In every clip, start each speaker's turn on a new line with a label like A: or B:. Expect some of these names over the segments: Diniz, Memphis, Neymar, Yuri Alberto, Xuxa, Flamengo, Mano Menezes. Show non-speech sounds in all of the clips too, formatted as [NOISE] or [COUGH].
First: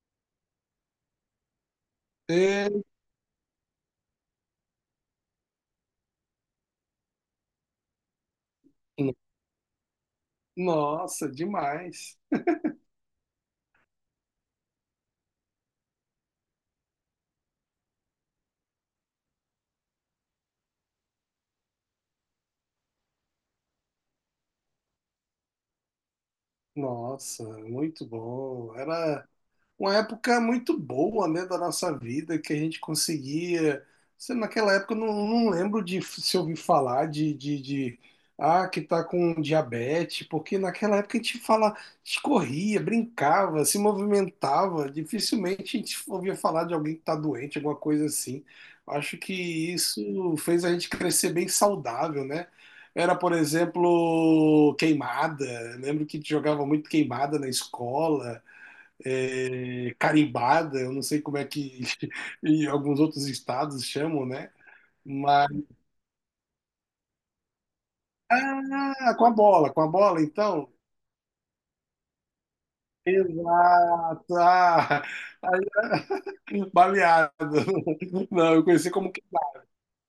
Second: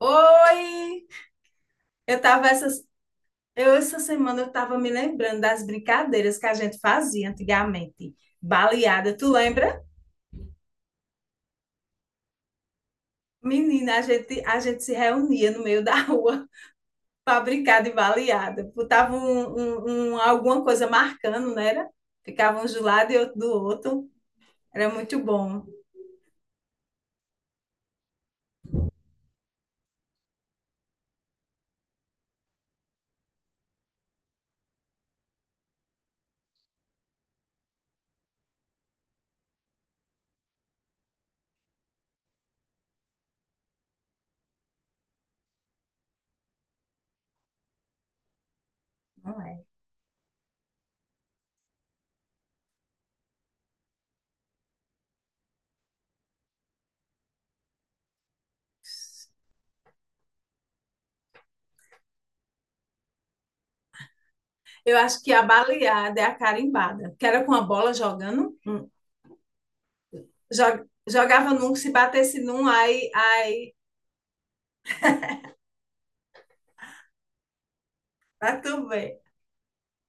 A: Oi! Eu tava
B: É,
A: essas, eu essa semana eu tava me lembrando das brincadeiras que a gente fazia antigamente. Baleada, tu lembra?
B: nossa, demais.
A: Menina, a gente se reunia no meio da rua [LAUGHS] para brincar de baleada. Botava alguma coisa marcando, não era? Ficava um de um lado e outro do outro. Era muito bom.
B: Nossa, muito bom. Era uma época muito boa, né, da nossa vida, que a gente conseguia. Sei, naquela época eu não lembro de se ouvir falar de que tá com diabetes, porque naquela época a gente fala, a gente corria, brincava, se movimentava, dificilmente a gente ouvia falar de alguém que tá doente, alguma coisa assim. Acho que
A: Não é?
B: isso fez a gente crescer bem saudável, né? Era, por exemplo, queimada. Lembro que jogava muito queimada na escola, é, carimbada, eu não sei como é que [LAUGHS] em alguns outros estados chamam, né?
A: Eu acho que a
B: Mas
A: baleada é a carimbada, que era com a bola jogando. Hum.
B: ah, com a bola, então.
A: Jogava num, se batesse num, aí,
B: Exato, ah, aí, baleado. [LAUGHS] Não,
A: ah,
B: eu conheci como
A: também.
B: queimada.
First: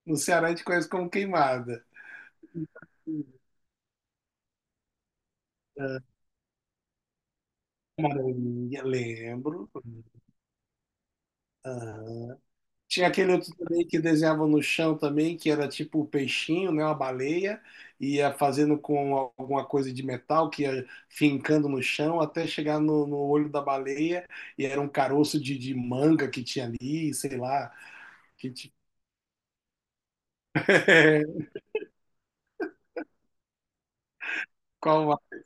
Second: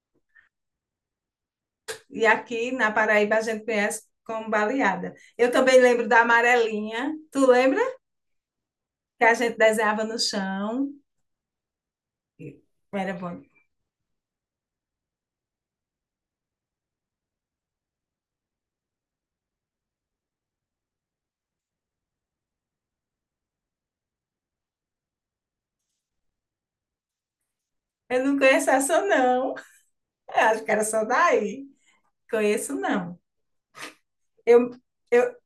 B: No Ceará a gente conhece como queimada.
A: E aqui na Paraíba a gente conhece como baleada. Eu também lembro da amarelinha. Tu lembra?
B: Maranhão,
A: Que a gente
B: lembro.
A: desenhava no chão.
B: Tinha
A: Era
B: aquele
A: bom.
B: outro também que desenhava no chão também, que era tipo o peixinho, né? Uma baleia, ia fazendo com alguma coisa de metal, que ia fincando no chão até chegar no olho da baleia, e era um caroço de manga que tinha ali, sei lá,
A: Eu não
B: que
A: conheço
B: ti-
A: essa, não. Eu acho que era só
B: [LAUGHS]
A: daí. Conheço, não. Eu,
B: qual
A: eu,
B: a-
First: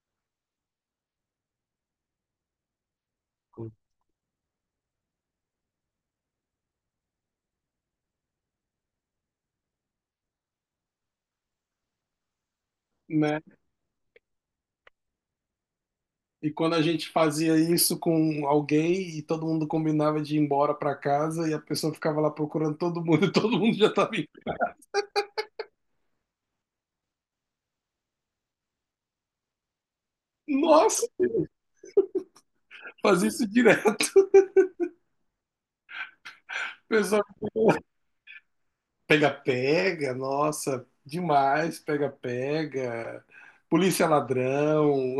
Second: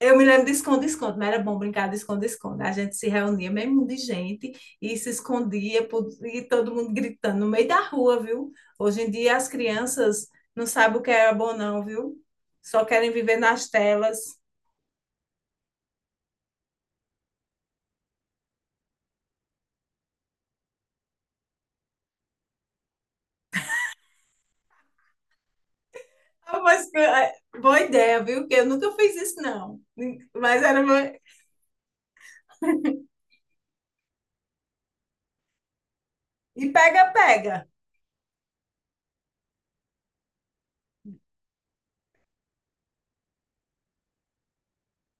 A: eu me lembro de esconde-esconde, mas era bom brincar de esconde-esconde. A gente se reunia, mesmo de gente, e se escondia, e todo mundo gritando no meio da rua, viu? Hoje em dia as crianças não sabem o que era bom, não, viu? Só querem viver
B: né?
A: nas telas.
B: E quando a gente fazia isso com alguém e todo mundo combinava de ir embora para casa e a pessoa ficava lá procurando todo mundo [LAUGHS] e todo mundo já estava indo.
A: Ah, mas, é, boa ideia, viu? Porque eu nunca fiz isso, não. Mas era
B: Nossa,
A: uma...
B: fazia isso direto.
A: E pega,
B: Pessoal,
A: pega.
B: pega-pega, nossa, demais, pega-pega. Polícia ladrão,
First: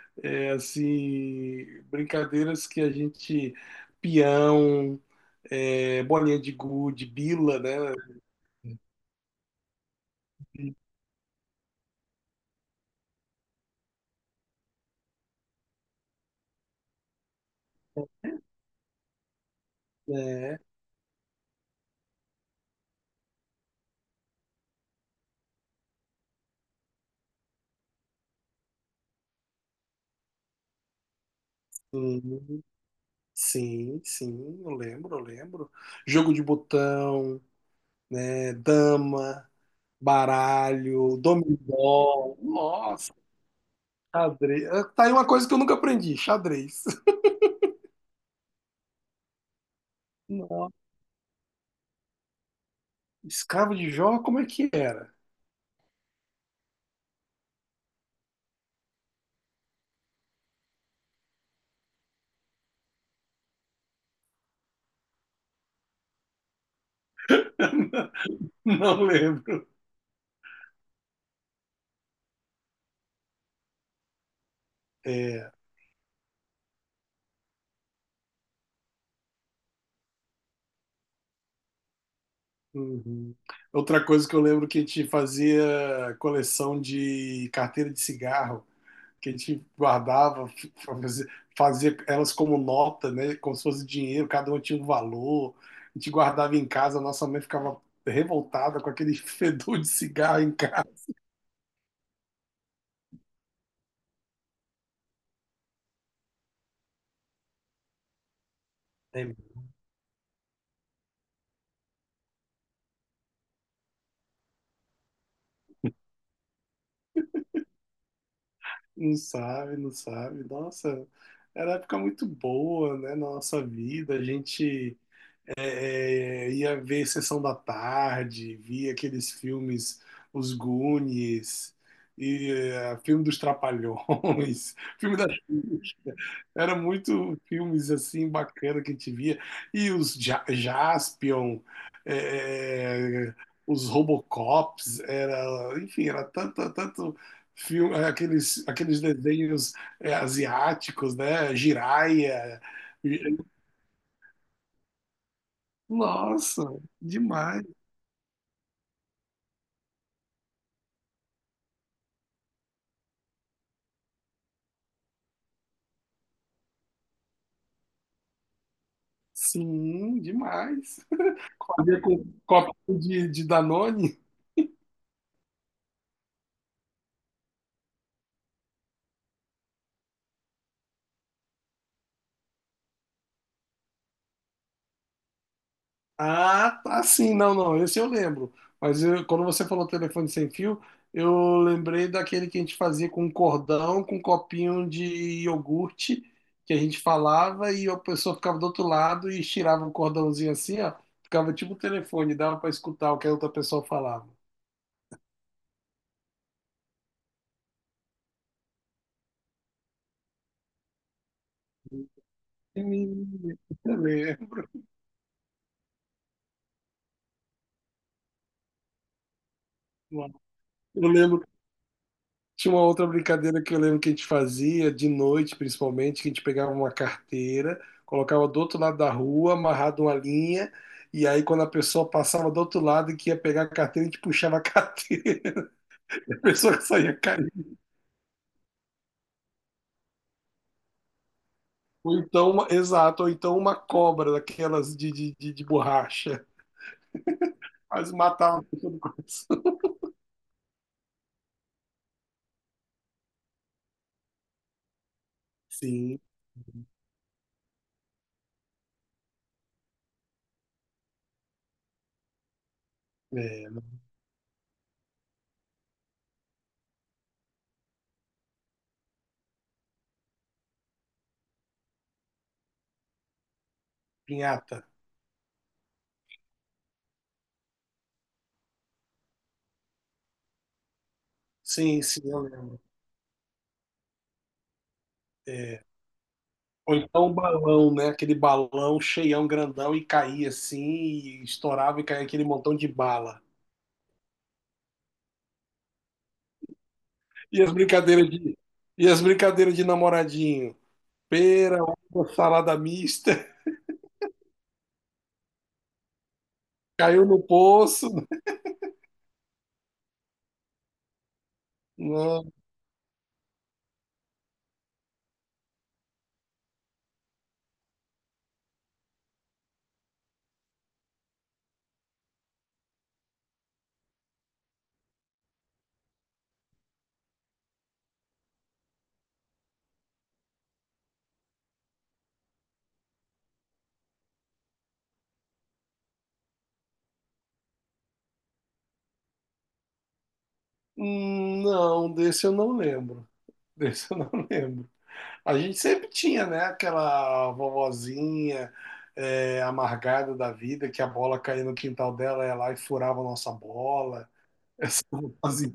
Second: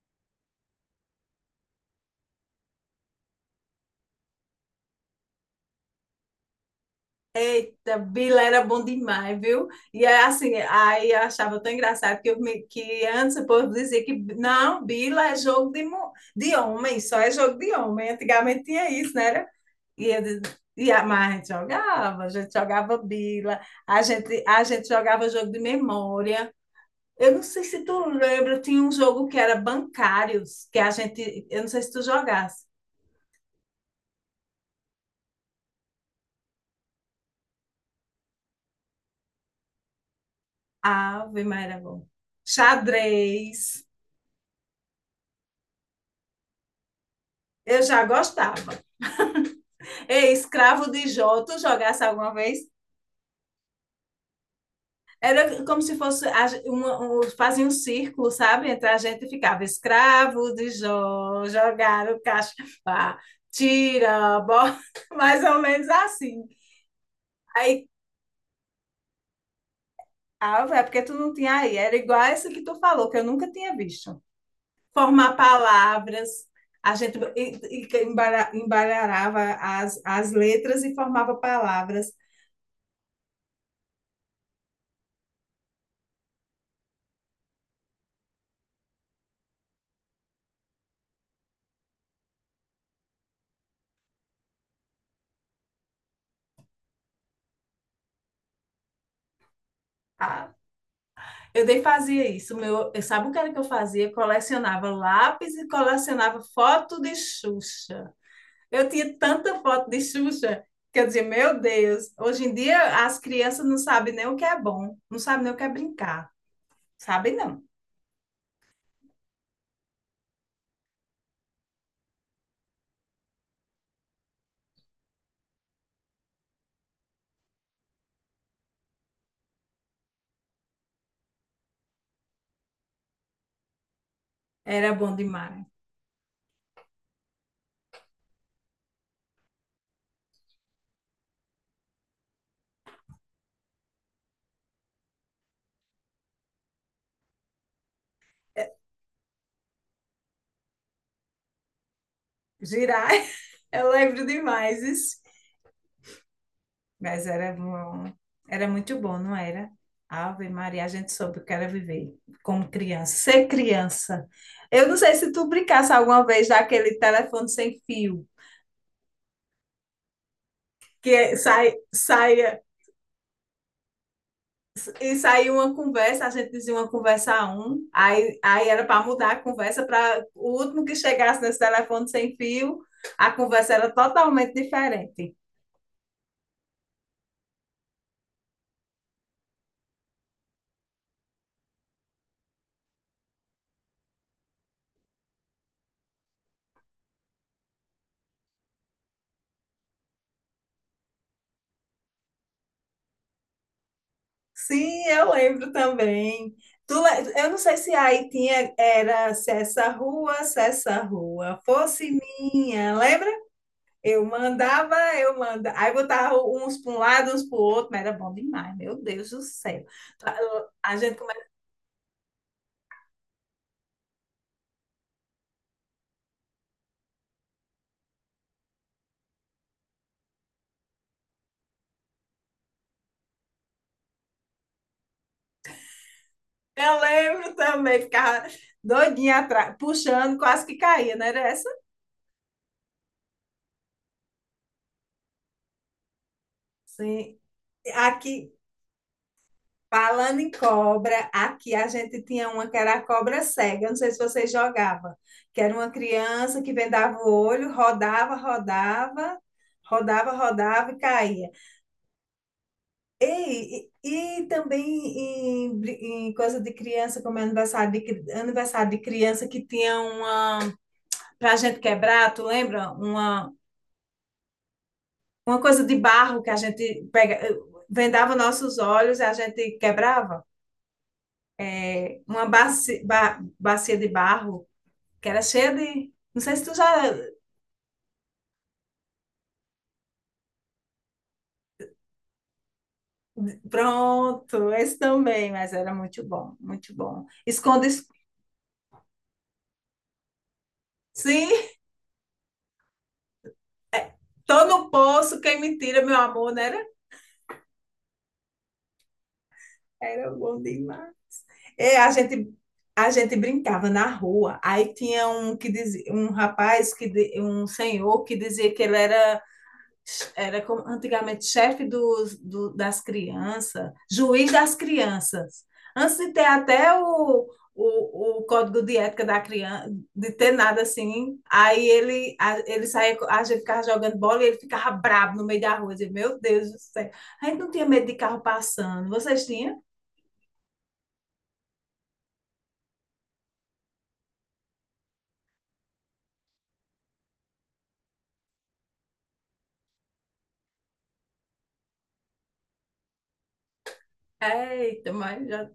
B: [LAUGHS] é, assim, brincadeiras que a gente, peão, é, bolinha de gude, bila, né?
A: Eita, bila era bom demais, viu? E é assim, aí eu achava tão engraçado que, que antes o povo dizia que não, bila é jogo de, de homem, só é jogo de homem. Antigamente tinha isso, né? E, ele, mas a gente jogava bila, a gente jogava jogo de memória. Eu não sei se tu lembra, tinha um jogo que era bancários, que a gente, eu não sei se tu
B: Sim,
A: jogasse.
B: sim, sim, eu lembro, eu lembro. Jogo de botão, né? Dama, baralho,
A: Ave Maria, era bom.
B: dominó, nossa,
A: Xadrez,
B: xadrez. Tá aí uma coisa que eu nunca aprendi, xadrez.
A: eu já gostava. Ei,
B: [LAUGHS]
A: escravo de Jó, tu jogasse alguma vez?
B: Escravo de Jó, como é que era?
A: Era como se fosse a, uma, um, fazia um círculo, sabe? Entre a gente ficava escravo de Jó, jogar o cacho pá, tira, bota, [LAUGHS] mais ou menos assim. Aí,
B: [LAUGHS] Não lembro.
A: ah, é porque tu não tinha aí. Era igual essa que tu falou, que eu nunca tinha visto. Formar
B: É,
A: palavras, a gente embaralhava as letras e formava palavras.
B: uhum. Outra coisa que eu lembro, que a gente fazia coleção de carteira de cigarro, que a gente guardava, fazia, fazia elas como nota, né? Como se fosse dinheiro, cada uma tinha um valor. A gente guardava em casa, a nossa mãe ficava revoltada com aquele [LAUGHS] fedor de cigarro em
A: Ah,
B: casa.
A: eu nem fazia isso. Meu, sabe o que era que eu fazia? Colecionava lápis e colecionava foto de Xuxa. Eu tinha tanta
B: Lembro.
A: foto de Xuxa que eu dizia, meu Deus, hoje em dia as crianças não sabem nem o que é bom, não sabem nem o que é brincar. Sabem não.
B: Não sabe, não sabe. Nossa, era uma época muito boa, né? Na nossa vida, a gente, é, ia ver Sessão da Tarde, via aqueles filmes, Os Goonies, e é, filme dos Trapalhões,
A: Era
B: [LAUGHS]
A: bom
B: filme das
A: demais.
B: Xuxa. Era muito filmes assim bacana que a gente via, e os Jaspion, é, é, os Robocops, era, enfim, era tanto, tanto filme, aqueles desenhos, é, asiáticos, né? Jiraiya,
A: Girar, [LAUGHS] eu lembro demais.
B: nossa,
A: Mas era,
B: demais.
A: bom- Era muito bom, não era? Ave Maria, a gente soube o que era viver como criança, ser criança. Eu não sei se tu brincasse alguma vez daquele telefone sem fio,
B: Sim, demais.
A: que
B: Fazia com copinho de Danone.
A: e saía uma conversa, a gente dizia uma conversa a um, aí era para mudar a conversa para o último que chegasse nesse telefone sem fio, a conversa era totalmente diferente.
B: Ah, tá sim, não, esse eu lembro. Mas quando você falou telefone sem fio, eu lembrei daquele que a gente fazia com cordão, com copinho de iogurte, que a gente falava e a pessoa ficava do outro lado e estirava o cordãozinho assim, ó, ficava tipo o telefone, dava para escutar o que a outra pessoa falava.
A: Sim, eu lembro também. Eu não sei se aí tinha, era se essa rua, fosse minha,
B: Menino,
A: lembra? Eu mandava, eu mandava. Aí botava uns para um lado, uns para o outro, mas era bom demais, meu Deus do céu. A
B: eu
A: gente começa.
B: lembro. Tinha uma outra brincadeira que eu lembro que a gente fazia, de noite principalmente, que a gente pegava uma carteira, colocava do outro lado da rua, amarrado uma linha, e aí quando a pessoa passava do outro lado e que ia pegar a carteira, a gente puxava a carteira, [LAUGHS] a pessoa
A: Eu
B: saía
A: lembro
B: caindo.
A: também, ficava doidinha atrás, puxando, quase que caía, não era essa?
B: Ou então, exato, ou então uma cobra daquelas de borracha,
A: Sim.
B: quase
A: Aqui,
B: matava a pessoa.
A: Falando em cobra, aqui a gente tinha uma que era a cobra cega, não sei se vocês jogavam, que era uma
B: Sim,
A: criança que vendava o olho, rodava, rodava, rodava, rodava e caía.
B: é,
A: E também em coisa de criança, como é aniversário aniversário de criança, que tinha uma, para a gente quebrar, tu lembra? Uma,
B: pinhata.
A: uma coisa de barro que a gente pega, eh, vendava nossos olhos e a gente quebrava.
B: Sim,
A: É,
B: sim, eu
A: uma
B: lembro.
A: bacia de barro, que era cheia
B: É,
A: de. Não sei se tu já.
B: ou então um balão, né? Aquele balão cheião, grandão, e caía assim, e estourava e caía aquele montão de bala.
A: Pronto, esse também, mas era muito bom, muito bom.
B: E as
A: Esconde.
B: brincadeiras de, e as brincadeiras de namoradinho.
A: Sim,
B: Pera, uva, salada mista,
A: tô no poço, quem me tira, meu amor, não era?
B: [LAUGHS] caiu no poço.
A: Era bom demais. É, a
B: Não,
A: gente, a gente brincava na rua, aí tinha um que dizia, um rapaz, um senhor que dizia que ele era como antigamente chefe das crianças, juiz das crianças. Antes de ter até o, código de ética da criança, de ter nada assim, aí ele saía, a gente ficava jogando bola e ele ficava bravo no meio da rua. Eu dizia, meu Deus do céu, a gente não tinha medo de carro passando. Vocês tinham?
B: não, desse eu não lembro. Desse eu não [LAUGHS] lembro. A gente sempre tinha, né? Aquela vovozinha, é, amargada da vida, que a bola caía no quintal dela, ela ia lá e furava a nossa bola. [LAUGHS] Essa
A: Eita, mas já
B: vovozinha,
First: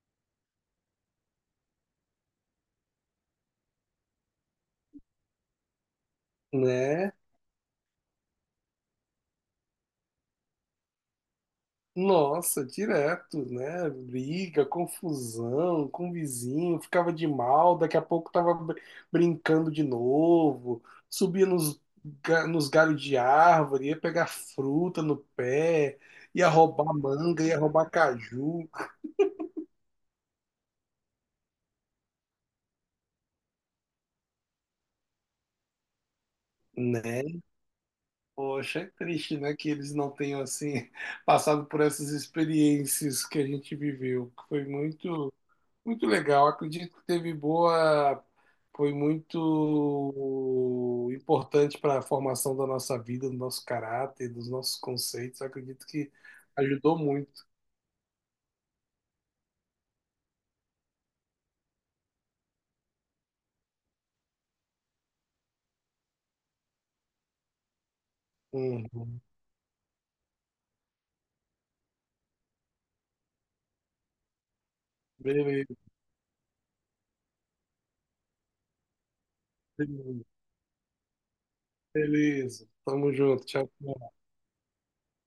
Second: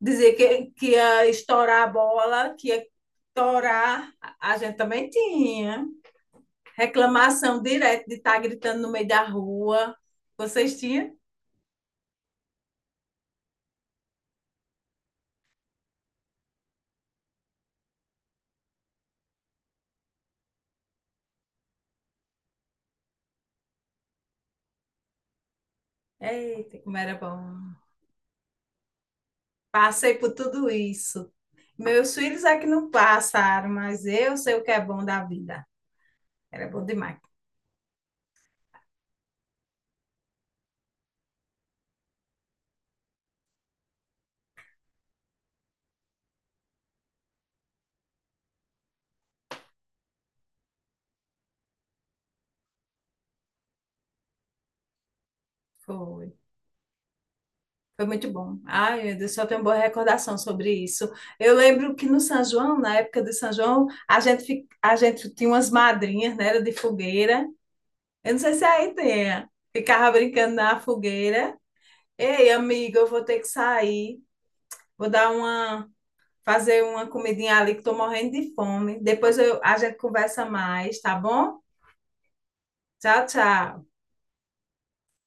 A: dizer que ia estourar a bola, que ia estourar, a gente também tinha.
B: né?
A: Reclamação direto de estar gritando no meio da rua. Vocês tinham?
B: Nossa, direto, né? Briga, confusão com o vizinho, ficava de mal, daqui a pouco tava brincando de novo, subia nos galhos de árvore, ia pegar fruta no pé, ia
A: Eita,
B: roubar
A: como era
B: manga, ia
A: bom.
B: roubar caju,
A: Passei por tudo isso. Meus filhos é que não passaram, mas eu sei o que é bom da vida. Era bom demais.
B: né? Poxa, é triste, né, que eles não tenham, assim, [LAUGHS] passado por essas experiências que a gente viveu, que foi muito. Muito legal. Acredito que teve boa, foi muito importante para a formação da nossa vida, do nosso caráter, dos nossos conceitos. Acredito que
A: Foi.
B: ajudou muito.
A: Foi muito bom. Ai, meu Deus, só tenho boa recordação sobre isso. Eu lembro que no São João, na época do São João, a gente tinha umas madrinhas, né? Era de fogueira. Eu não sei se aí
B: Uhum.
A: tem. É. Ficava brincando na fogueira. Ei, amigo, eu vou ter que sair. Vou dar
B: Beleza,
A: uma, fazer uma comidinha ali que estou morrendo de fome. Depois eu, a gente conversa mais, tá bom?
B: beleza. Tamo
A: Tchau,
B: junto.
A: tchau.
B: Tchau.